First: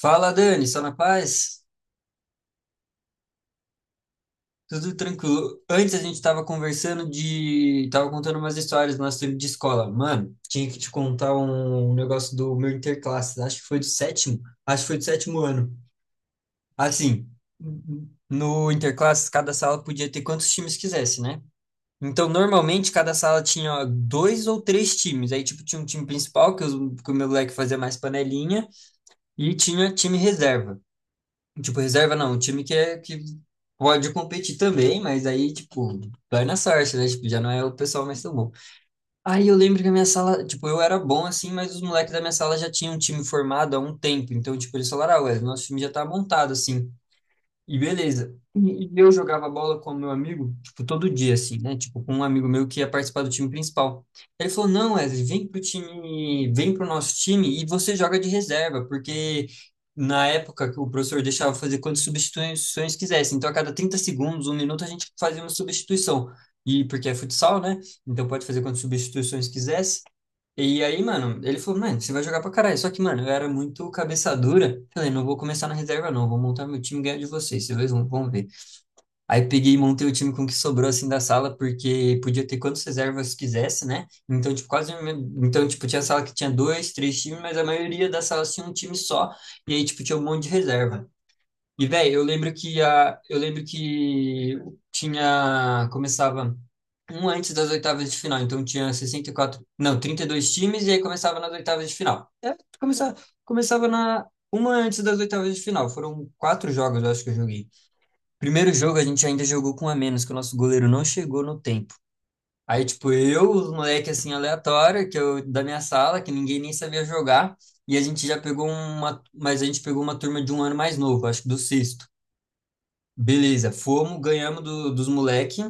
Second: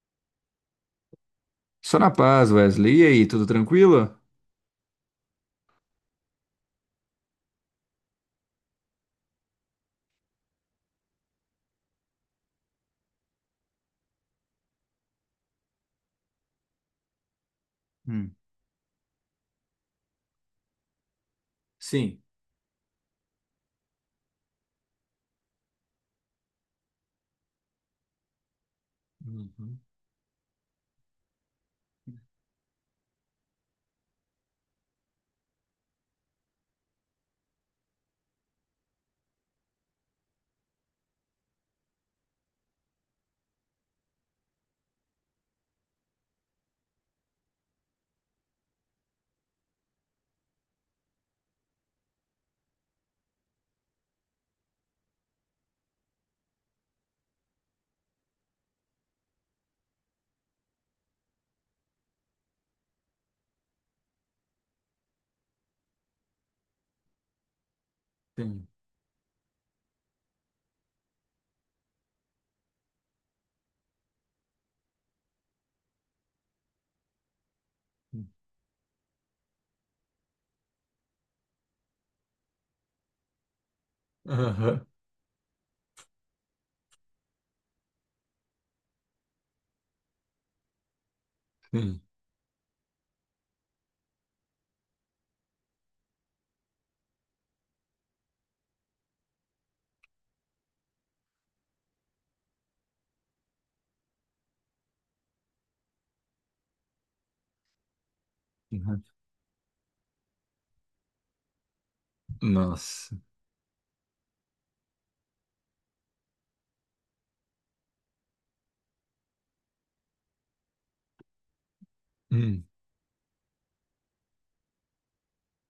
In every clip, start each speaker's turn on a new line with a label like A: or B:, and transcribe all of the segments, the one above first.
A: Fala, Dani, só na paz?
B: Só na paz, Wesley. E aí, tudo tranquilo?
A: Tudo tranquilo. Antes a gente tava conversando de... Tava contando umas histórias do nosso tempo de escola. Mano, tinha que te contar um negócio do meu interclasses. Acho que foi do sétimo. Acho que foi do sétimo ano. Assim,
B: Hum,
A: no interclasses, cada sala podia ter quantos times quisesse, né?
B: sim.
A: Então, normalmente, cada sala tinha dois ou três times. Aí, tipo, tinha um time principal, que, que o meu moleque fazia mais panelinha, e
B: Uhum,
A: tinha time reserva. Tipo, reserva não, um time que pode competir também, mas aí, tipo, vai na sorte, né? Tipo, já não é o pessoal mais tão bom. Aí eu lembro que a minha sala, tipo, eu era bom assim, mas os moleques da minha sala já tinham um time formado há um tempo. Então, tipo, eles falaram, ah, ué, nosso time já tá montado, assim. E beleza. E eu jogava bola com o meu amigo, tipo, todo dia, assim, né? Tipo, com um amigo meu que ia participar do time principal. Ele falou, não, Wesley, vem pro time, vem pro nosso time e você joga de reserva, porque na época que o professor deixava fazer quantas substituições quisesse. Então, a cada 30 segundos, um minuto, a gente fazia uma substituição. E porque é futsal, né? Então pode fazer
B: sim.
A: quantas substituições quisesse. E aí, mano, ele falou, mano, você vai jogar pra caralho. Só que, mano, eu era muito cabeça dura. Falei, não vou começar na reserva, não. Vou montar meu time e ganhar de vocês. Vocês dois vão ver. Aí peguei e montei o time com o que sobrou, assim, da sala, porque podia ter quantas reservas quisesse, né? Então, tipo,
B: Aham,
A: quase... Então, tipo, tinha sala que tinha dois, três times, mas a maioria das salas tinha um time só. E aí, tipo, tinha um monte de reserva. E,
B: sim.
A: velho, eu lembro que tinha, começava um antes das oitavas de final, então tinha 64 não, 32 times e aí começava nas oitavas de final. É, começava, começava na uma antes das oitavas de final. Foram quatro jogos, eu acho que eu joguei. Primeiro jogo
B: Uhum.
A: a gente ainda jogou com um a menos, que o nosso goleiro não chegou no tempo. Aí, tipo,
B: Nossa.
A: eu, os moleque assim aleatório, que eu da minha sala, que ninguém nem sabia jogar, e a gente já pegou uma, mas a gente pegou uma turma de um ano mais novo, acho que do sexto.
B: Hum,
A: Beleza, fomos, ganhamos dos moleque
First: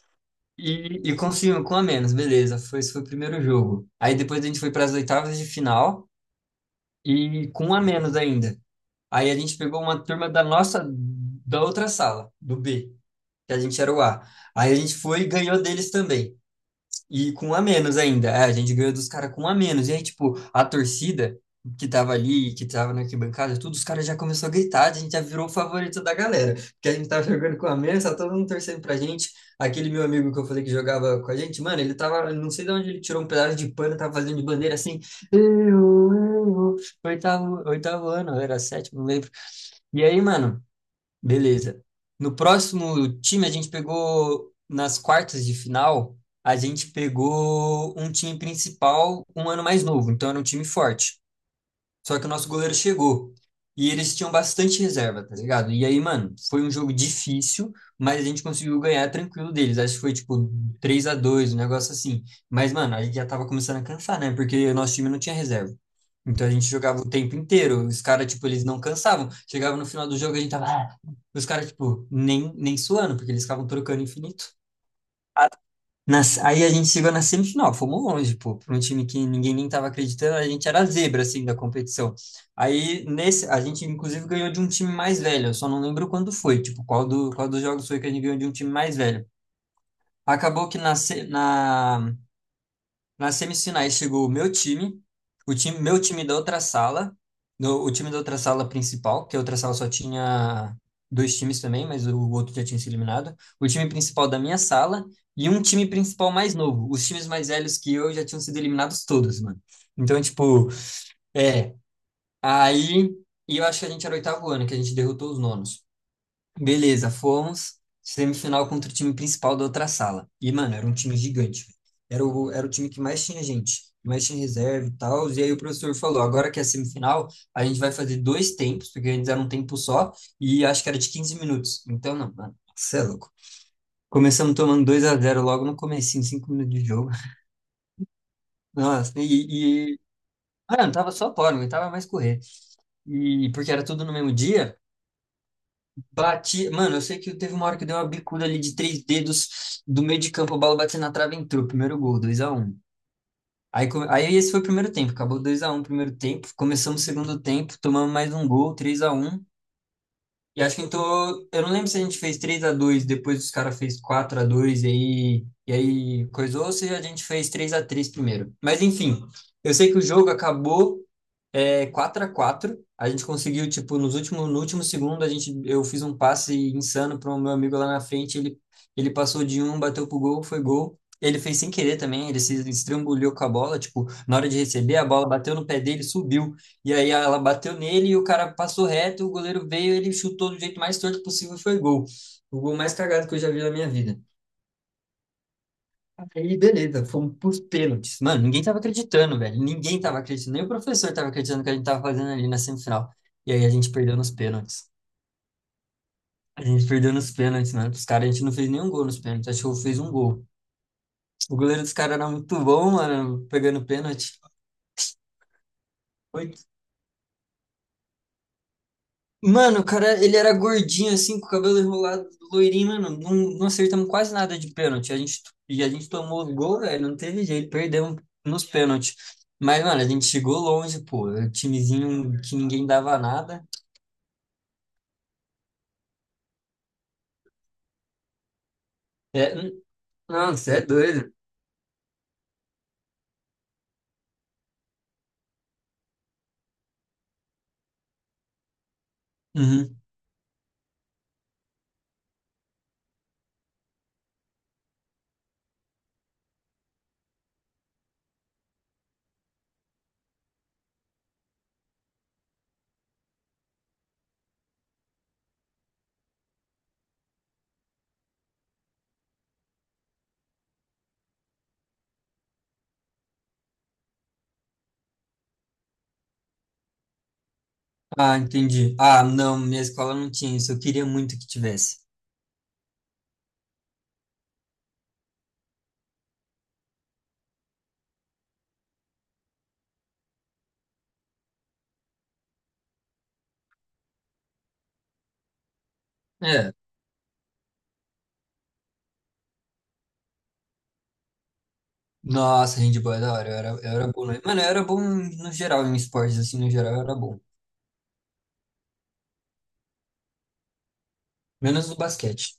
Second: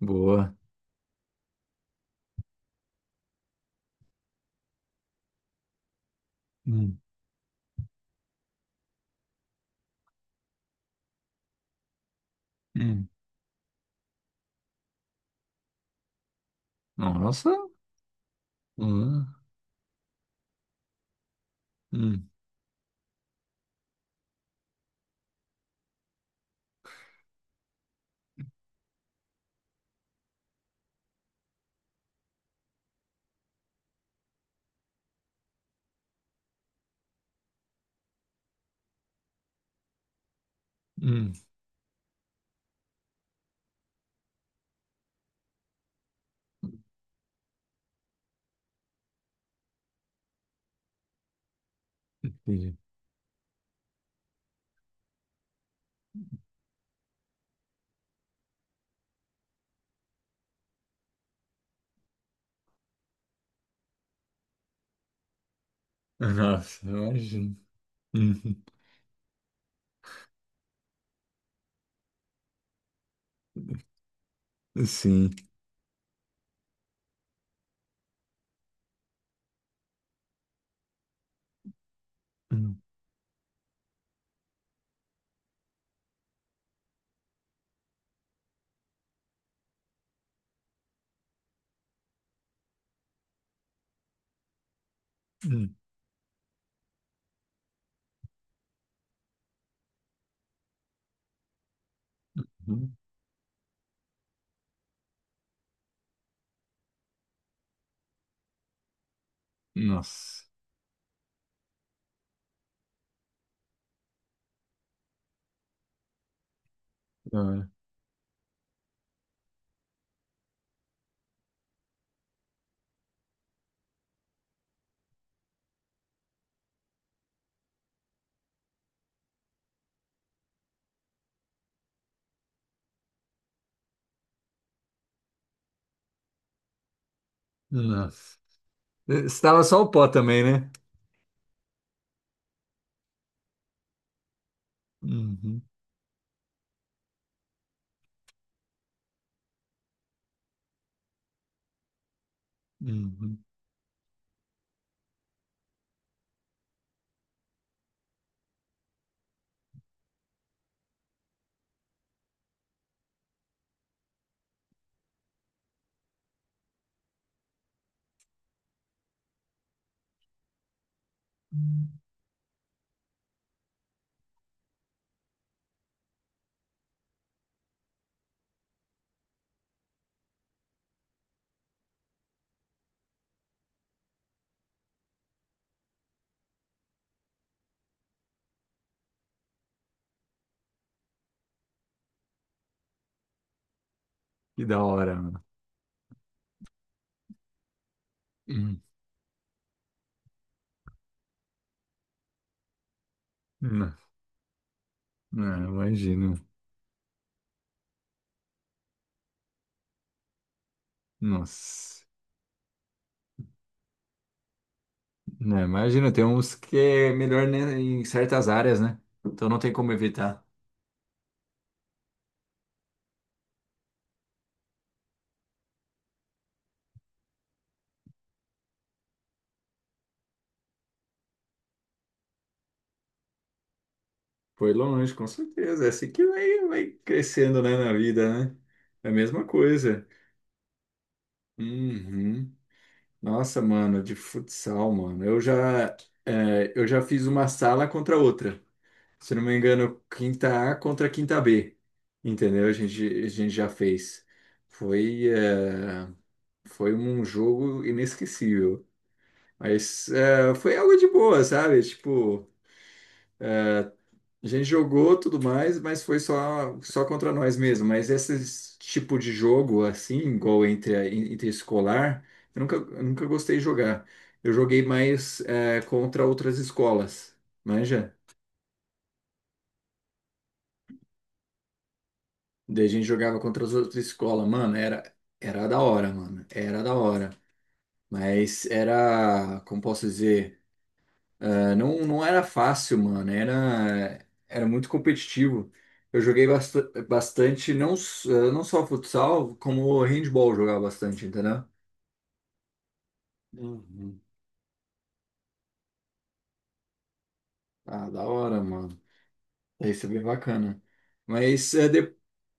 B: Boa.
A: e conseguimos com a menos, beleza. Foi, esse foi o primeiro jogo. Aí depois a gente foi para as oitavas de final
B: Hum,
A: e com um a menos ainda. Aí a gente pegou uma turma da nossa, da outra sala, do B,
B: hum.
A: que a gente era o A. Aí a gente foi e ganhou deles também. E com
B: Nossa,
A: um a menos ainda. É, a gente ganhou dos caras
B: hum,
A: com um a menos. E aí, tipo, a torcida que tava
B: hum,
A: ali, que tava na arquibancada, tudo, os caras já começou a gritar, a gente já virou o favorito da galera. Porque a gente tava jogando com um a menos, tá todo mundo torcendo pra gente. Aquele meu amigo que eu falei que jogava com a gente, mano, ele tava, não sei de onde ele tirou um pedaço de pano, tava fazendo de bandeira assim, eu, eu, oitavo ano, era sétimo, não lembro. E aí, mano,
B: hum.
A: beleza. No próximo time, a gente pegou, nas quartas de final, a gente pegou um time principal um ano mais novo, então era um time forte. Só que o nosso goleiro
B: Entendi.
A: chegou. E eles tinham bastante reserva, tá ligado? E aí, mano, foi um jogo difícil, mas a gente conseguiu ganhar tranquilo deles. Acho que foi tipo 3 a dois, um negócio assim. Mas, mano, a gente já tava começando a cansar, né? Porque o nosso time não tinha reserva. Então a gente
B: Nossa,
A: jogava o tempo
B: imagino.
A: inteiro. Os caras, tipo,
B: Uhum.
A: eles não cansavam. Chegava no final do jogo, a gente tava. Ah, os caras, tipo, nem suando, porque eles ficavam trocando infinito.
B: Sim.
A: Aí a gente chegou na semifinal, fomos longe, pô, para um time que ninguém nem estava acreditando, a gente era a zebra, assim, da competição.
B: Hum,
A: Aí, nesse, a gente, inclusive, ganhou de um time mais velho, eu só não lembro quando foi, tipo, qual, qual dos jogos foi que a gente ganhou de um time mais velho. Acabou que na, se- na, nas semifinais chegou o meu time,
B: hum,
A: meu time da outra sala, o time da outra sala principal, que a outra sala só tinha dois times também, mas o outro já tinha se
B: uhum.
A: eliminado. O time principal da minha sala e um time principal mais novo. Os times mais velhos que eu já tinham sido eliminados todos, mano. Então,
B: Nossa.
A: tipo, é. Aí. E eu acho que a gente era o oitavo ano, que a gente derrotou os nonos. Beleza,
B: Da hora.
A: fomos. Semifinal contra o time principal da outra sala. E, mano, era um time gigante, velho. Era o time que mais tinha gente, mais tinha reserva e tal. E aí o professor falou: agora que é semifinal, a gente vai fazer dois tempos, porque antes era um tempo só, e acho que era de 15 minutos. Então, não, mano, você é louco. Começamos tomando dois a zero logo no comecinho, 5 minutos de jogo.
B: Nossa.
A: Nossa,
B: Eh, estava só o pó também, né?
A: mano, tava só fora, não aguentava mais correr. E porque era tudo no mesmo dia.
B: Uhum,
A: Bati, mano, eu sei que teve uma hora que deu uma bicuda ali de três dedos do meio de campo, a bola bateu na trave e entrou. Primeiro gol, dois a um.
B: uhum.
A: Aí, aí esse foi o primeiro tempo, acabou dois a um o primeiro tempo. Começamos o segundo tempo, tomamos mais um gol, três a um. E acho que então, eu não lembro se a gente fez três a dois depois os caras fez quatro a dois e aí coisou, ou se a gente fez três a três primeiro. Mas enfim, eu sei que o jogo acabou. É 4x4. A quatro. A gente conseguiu, tipo, nos últimos, no último segundo, a gente, eu fiz um passe insano para o meu amigo lá na frente. Ele passou de um, bateu pro gol, foi gol. Ele fez sem querer também, ele se estrambulhou com a bola. Tipo, na hora de receber, a bola bateu no pé dele, subiu. E aí ela bateu nele e o cara passou reto. O goleiro veio, ele chutou do jeito mais torto possível, foi gol. O gol mais cagado que eu já vi na minha vida.
B: Que da hora, mano.
A: Aí, beleza, fomos pros pênaltis. Mano, ninguém tava
B: Hum.
A: acreditando, velho. Ninguém tava acreditando. Nem o professor tava acreditando que a gente tava fazendo ali na semifinal. E aí a gente
B: Não,
A: perdeu nos pênaltis.
B: não, imagino.
A: A gente perdeu nos pênaltis, mano. Os caras, a gente não fez nenhum gol nos pênaltis. Acho que eu fiz um gol. O goleiro dos
B: Nossa,
A: caras era muito bom, mano, pegando pênalti.
B: né, imagina, tem uns que é melhor, né, em certas áreas, né? Então não tem
A: Mano, o
B: como
A: cara, ele
B: evitar.
A: era gordinho assim, com o cabelo enrolado, loirinho, mano. Não, não acertamos quase nada de pênalti. A gente, e a gente tomou o gol, velho. Não teve jeito, perdemos nos pênaltis. Mas, mano, a gente chegou longe, pô. Era um timezinho que ninguém dava nada.
B: Foi longe, com certeza. É assim que vai crescendo, né, na vida, né? É a mesma
A: É,
B: coisa.
A: não, você é doido.
B: Uhum. Nossa, mano, de futsal, mano. Eu já fiz uma sala contra outra. Se não me
A: Uhum.
B: engano, quinta A contra quinta B. Entendeu? A gente já fez. Foi, é, foi um jogo inesquecível. Foi algo de boa, sabe? Tipo, a gente jogou tudo mais, mas foi só contra nós mesmo. Mas esse tipo de jogo, assim, igual entre escolar, eu nunca gostei de jogar. Eu joguei mais é, contra outras escolas, manja?
A: Ah, entendi. Ah, não, minha escola não tinha isso. Eu queria muito que tivesse.
B: Daí a gente jogava contra as outras escolas. Mano, era da hora, mano. Era da hora. Mas era, como posso dizer? Ah, não, não era fácil, mano. Era muito competitivo. Eu joguei
A: É.
B: bastante, não só futsal, como handball eu jogava bastante, entendeu?
A: Nossa, handball é da hora. Eu era
B: Uhum.
A: bom. Mano, eu era bom no geral, em esportes, assim, no geral, eu era bom.
B: Ah, da hora, mano. Isso é bem bacana. Mas é
A: Menos no
B: de-
A: basquete.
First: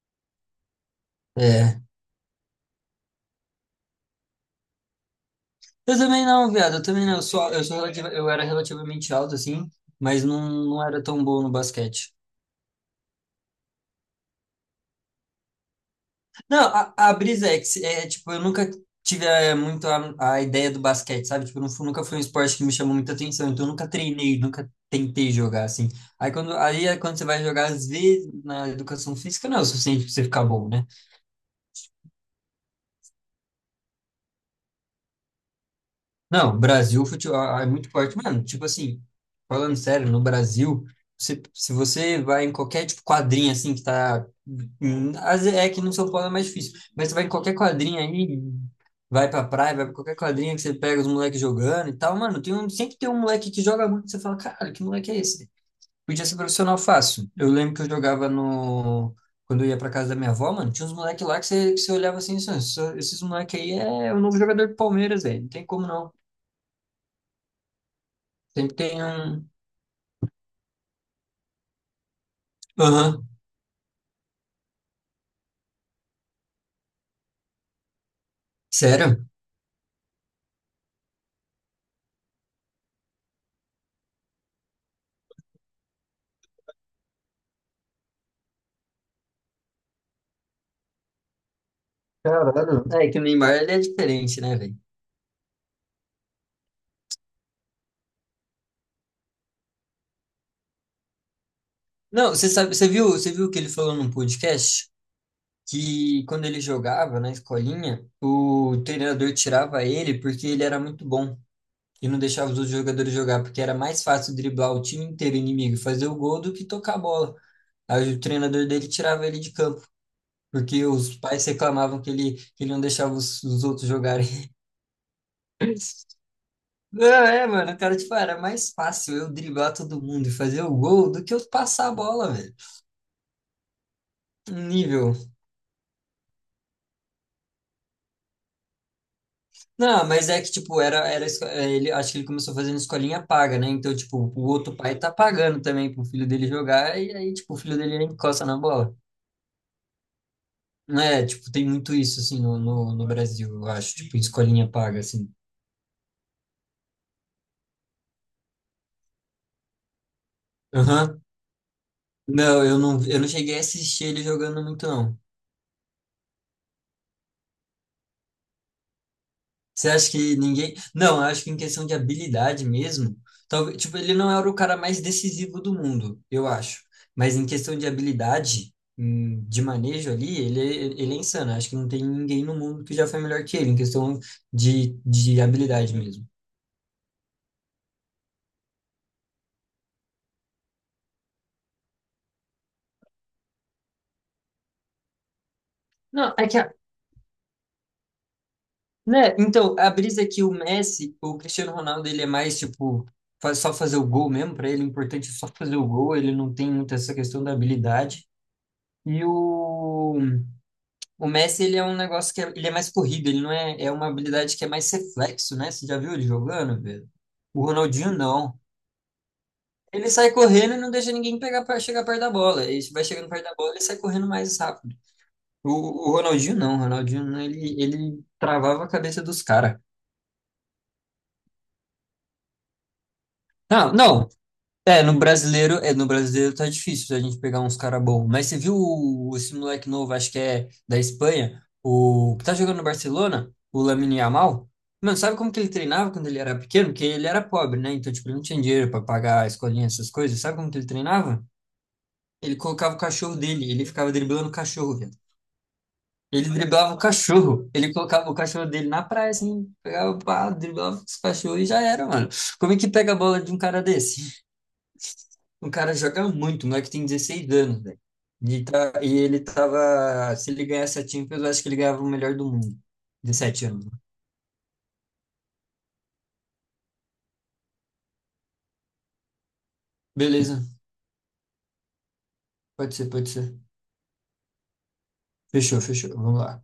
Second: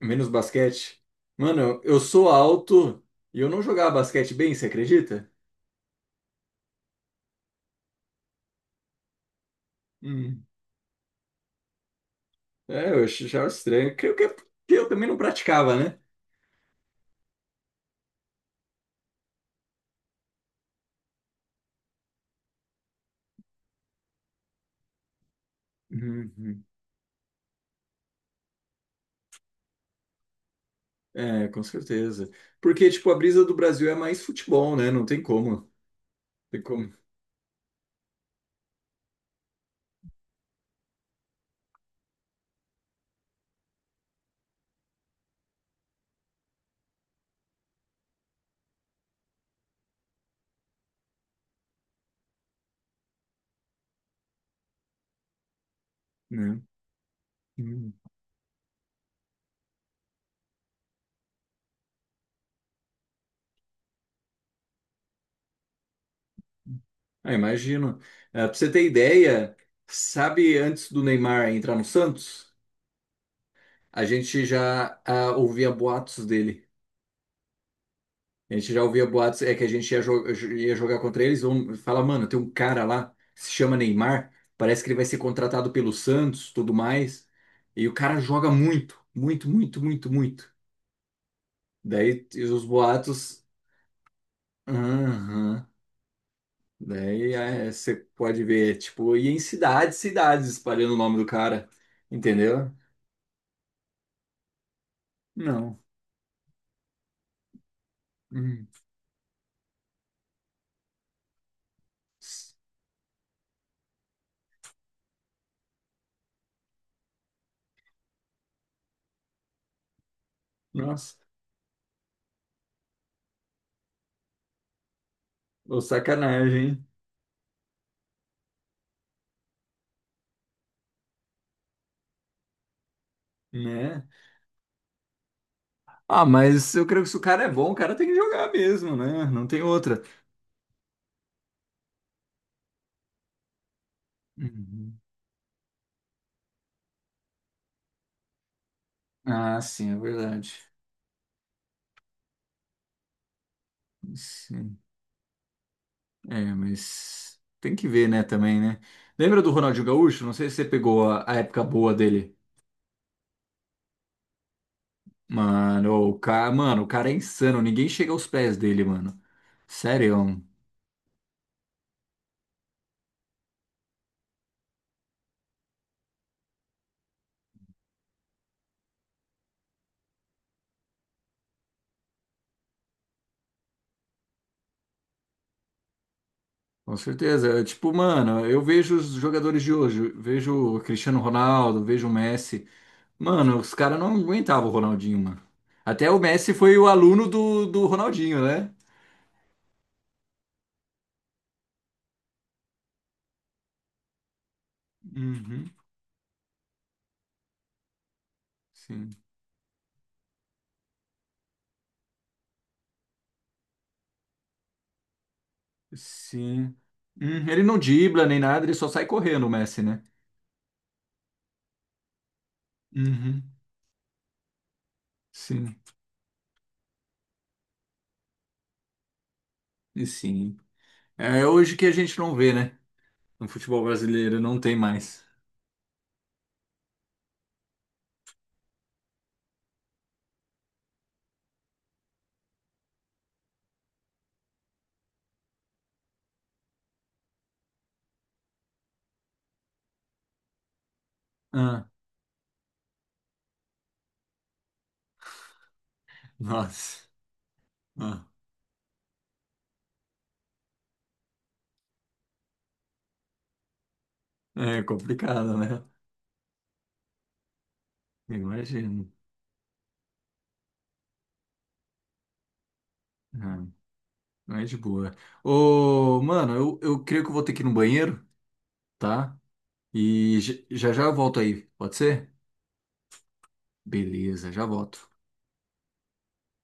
B: menos basquete. Mano,
A: É.
B: eu sou alto e eu não jogava basquete bem, você acredita?
A: Eu também não, viado. Eu também não. Eu era relativamente alto, assim, mas
B: Hum.
A: não, não era tão bom no basquete.
B: É, eu achava estranho. Creio que é porque eu também não praticava, né?
A: Não, a brisa é que, é, é, tipo, eu nunca tive é, a ideia do basquete, sabe? Tipo, nunca foi um esporte que me chamou muita atenção, então eu nunca treinei, nunca tentei jogar, assim.
B: Uhum.
A: Aí é quando você vai jogar, às vezes, na educação física, não é o suficiente pra você ficar bom, né?
B: É, com certeza. Porque, tipo, a brisa do Brasil é mais futebol, né? Não tem como. Não
A: Não,
B: tem como,
A: Brasil, futebol é muito forte. Mano, tipo assim, falando sério, no Brasil, se você vai em qualquer tipo quadrinha assim que tá. Hum, às vezes é que no São Paulo é mais difícil, mas você vai em qualquer quadrinha aí, vai pra praia, vai pra qualquer quadrinha que você pega os moleques jogando e tal, mano, tem um, sempre tem um moleque que joga muito, você fala, cara, que moleque é esse? Podia ser
B: né?
A: profissional fácil. Eu lembro que eu
B: Hum.
A: jogava no. Quando eu ia pra casa da minha avó, mano, tinha uns moleques lá que você olhava assim, esses moleques aí é o novo jogador do Palmeiras, velho. Não tem como não.
B: Ah, imagino. É, pra você
A: Sempre
B: ter
A: tem um.
B: ideia, sabe, antes do Neymar entrar no Santos,
A: Aham.
B: a gente já ouvia boatos dele. A gente já ouvia
A: Sério?
B: boatos, é que a gente ia jogar contra eles. Vamos falar, mano, tem um cara lá, se chama Neymar, parece que ele vai ser contratado pelo Santos, tudo mais. E o cara joga muito, muito, muito, muito, muito. Daí os
A: Caralho. É que o
B: boatos.
A: Neymar ele é diferente, né, velho?
B: Aham. Daí é, você pode ver, tipo, e em cidades, cidades espalhando o nome do cara,
A: Não, você
B: entendeu?
A: sabe, você viu que ele falou num podcast
B: Não.
A: que quando ele jogava na escolinha,
B: Hum.
A: o treinador tirava ele porque ele era muito bom e não deixava os outros jogadores jogar, porque era mais fácil driblar o time inteiro inimigo e fazer o gol do que tocar a bola. Aí o treinador dele tirava ele de campo, porque os
B: Nossa,
A: pais reclamavam que ele não deixava os outros jogarem.
B: ô sacanagem, hein?
A: Não, é, mano, cara, tipo, era mais fácil eu driblar todo mundo e fazer o gol do que eu passar a bola, velho.
B: Né?
A: Nível.
B: Ah, mas eu creio que se o cara é bom, o cara tem que jogar mesmo, né? Não tem outra.
A: Não, mas é que, tipo, é, ele, acho que ele começou fazendo escolinha paga, né? Então, tipo, o outro pai
B: Uhum.
A: tá pagando também pro filho dele jogar e aí, tipo, o filho dele encosta na bola.
B: Ah, sim, é verdade.
A: É, tipo, tem muito isso, assim, no Brasil, eu acho, tipo, escolinha
B: Sim.
A: paga, assim.
B: É, mas tem que ver, né, também, né? Lembra do Ronaldinho Gaúcho? Não sei se você pegou
A: Aham.
B: a época boa dele.
A: Não, eu não cheguei a assistir ele jogando muito, não.
B: Mano, o cara é insano, ninguém chega aos pés dele, mano.
A: Você acha que
B: Sério,
A: ninguém. Não, eu acho que em questão de habilidade mesmo, talvez, tipo, ele não era o cara mais decisivo do mundo, eu acho. Mas em questão de habilidade, de manejo ali, ele é insano. Eu acho que não tem ninguém no mundo que já foi melhor que ele, em questão de habilidade mesmo.
B: com certeza. Tipo, mano, eu vejo os jogadores de hoje, eu vejo o Cristiano Ronaldo, vejo o Messi. Mano, os caras não aguentavam o Ronaldinho, mano. Até o
A: Não, é
B: Messi
A: que, a-
B: foi o aluno do Ronaldinho, né?
A: Né? Então, a brisa é que o Messi, o Cristiano Ronaldo, ele é mais, tipo, faz só fazer o gol mesmo, pra ele, o importante é só
B: Uhum,
A: fazer o gol, ele não tem muito essa questão da habilidade.
B: sim,
A: E o O Messi, ele é um negócio que é, ele é mais corrido, ele não é, é uma habilidade que é mais reflexo, né? Você já viu ele
B: sim.
A: jogando, velho?
B: Ele
A: O
B: não
A: Ronaldinho
B: dribla nem
A: não.
B: nada, ele só sai correndo, o Messi, né?
A: Ele sai correndo e não deixa ninguém pegar para chegar perto da bola. Ele vai chegando
B: Uhum,
A: perto da bola, e sai correndo mais rápido.
B: sim,
A: O Ronaldinho não, o Ronaldinho não, ele travava a cabeça dos caras.
B: e sim. É hoje que a gente não vê, né? No futebol
A: Não, não,
B: brasileiro, não tem
A: é, no
B: mais.
A: brasileiro, é, no brasileiro tá difícil a gente pegar uns cara bom. Mas você viu esse moleque novo, acho que é da Espanha, o que tá jogando no Barcelona, o Lamine Yamal? Mano, sabe como que ele treinava quando ele era pequeno? Porque ele era pobre, né? Então, tipo, ele não tinha dinheiro pra pagar a escolinha, essas coisas. Sabe como que ele treinava?
B: Ah.
A: Ele colocava o cachorro dele, ele ficava driblando o cachorro, velho. Ele driblava o
B: Nossa,
A: cachorro, ele
B: ah,
A: colocava o cachorro dele na praia, assim, pegava, pá, driblava os cachorros e já era, mano. Como é que pega a bola de um cara desse?
B: é complicado,
A: O
B: né?
A: cara joga muito, o moleque tem 16 anos, velho. E, tá,
B: Imagino.
A: e ele tava. Se ele ganhasse a Champions, eu acho que ele ganhava o melhor do mundo.
B: Ah,
A: 17 anos. Né?
B: não é de boa. Ô, mano, eu creio que eu vou ter que ir no banheiro, tá? E
A: Beleza,
B: já já eu volto aí, pode ser?
A: pode ser, pode ser.
B: Beleza, já volto.
A: Fechou, fechou. Vamos lá.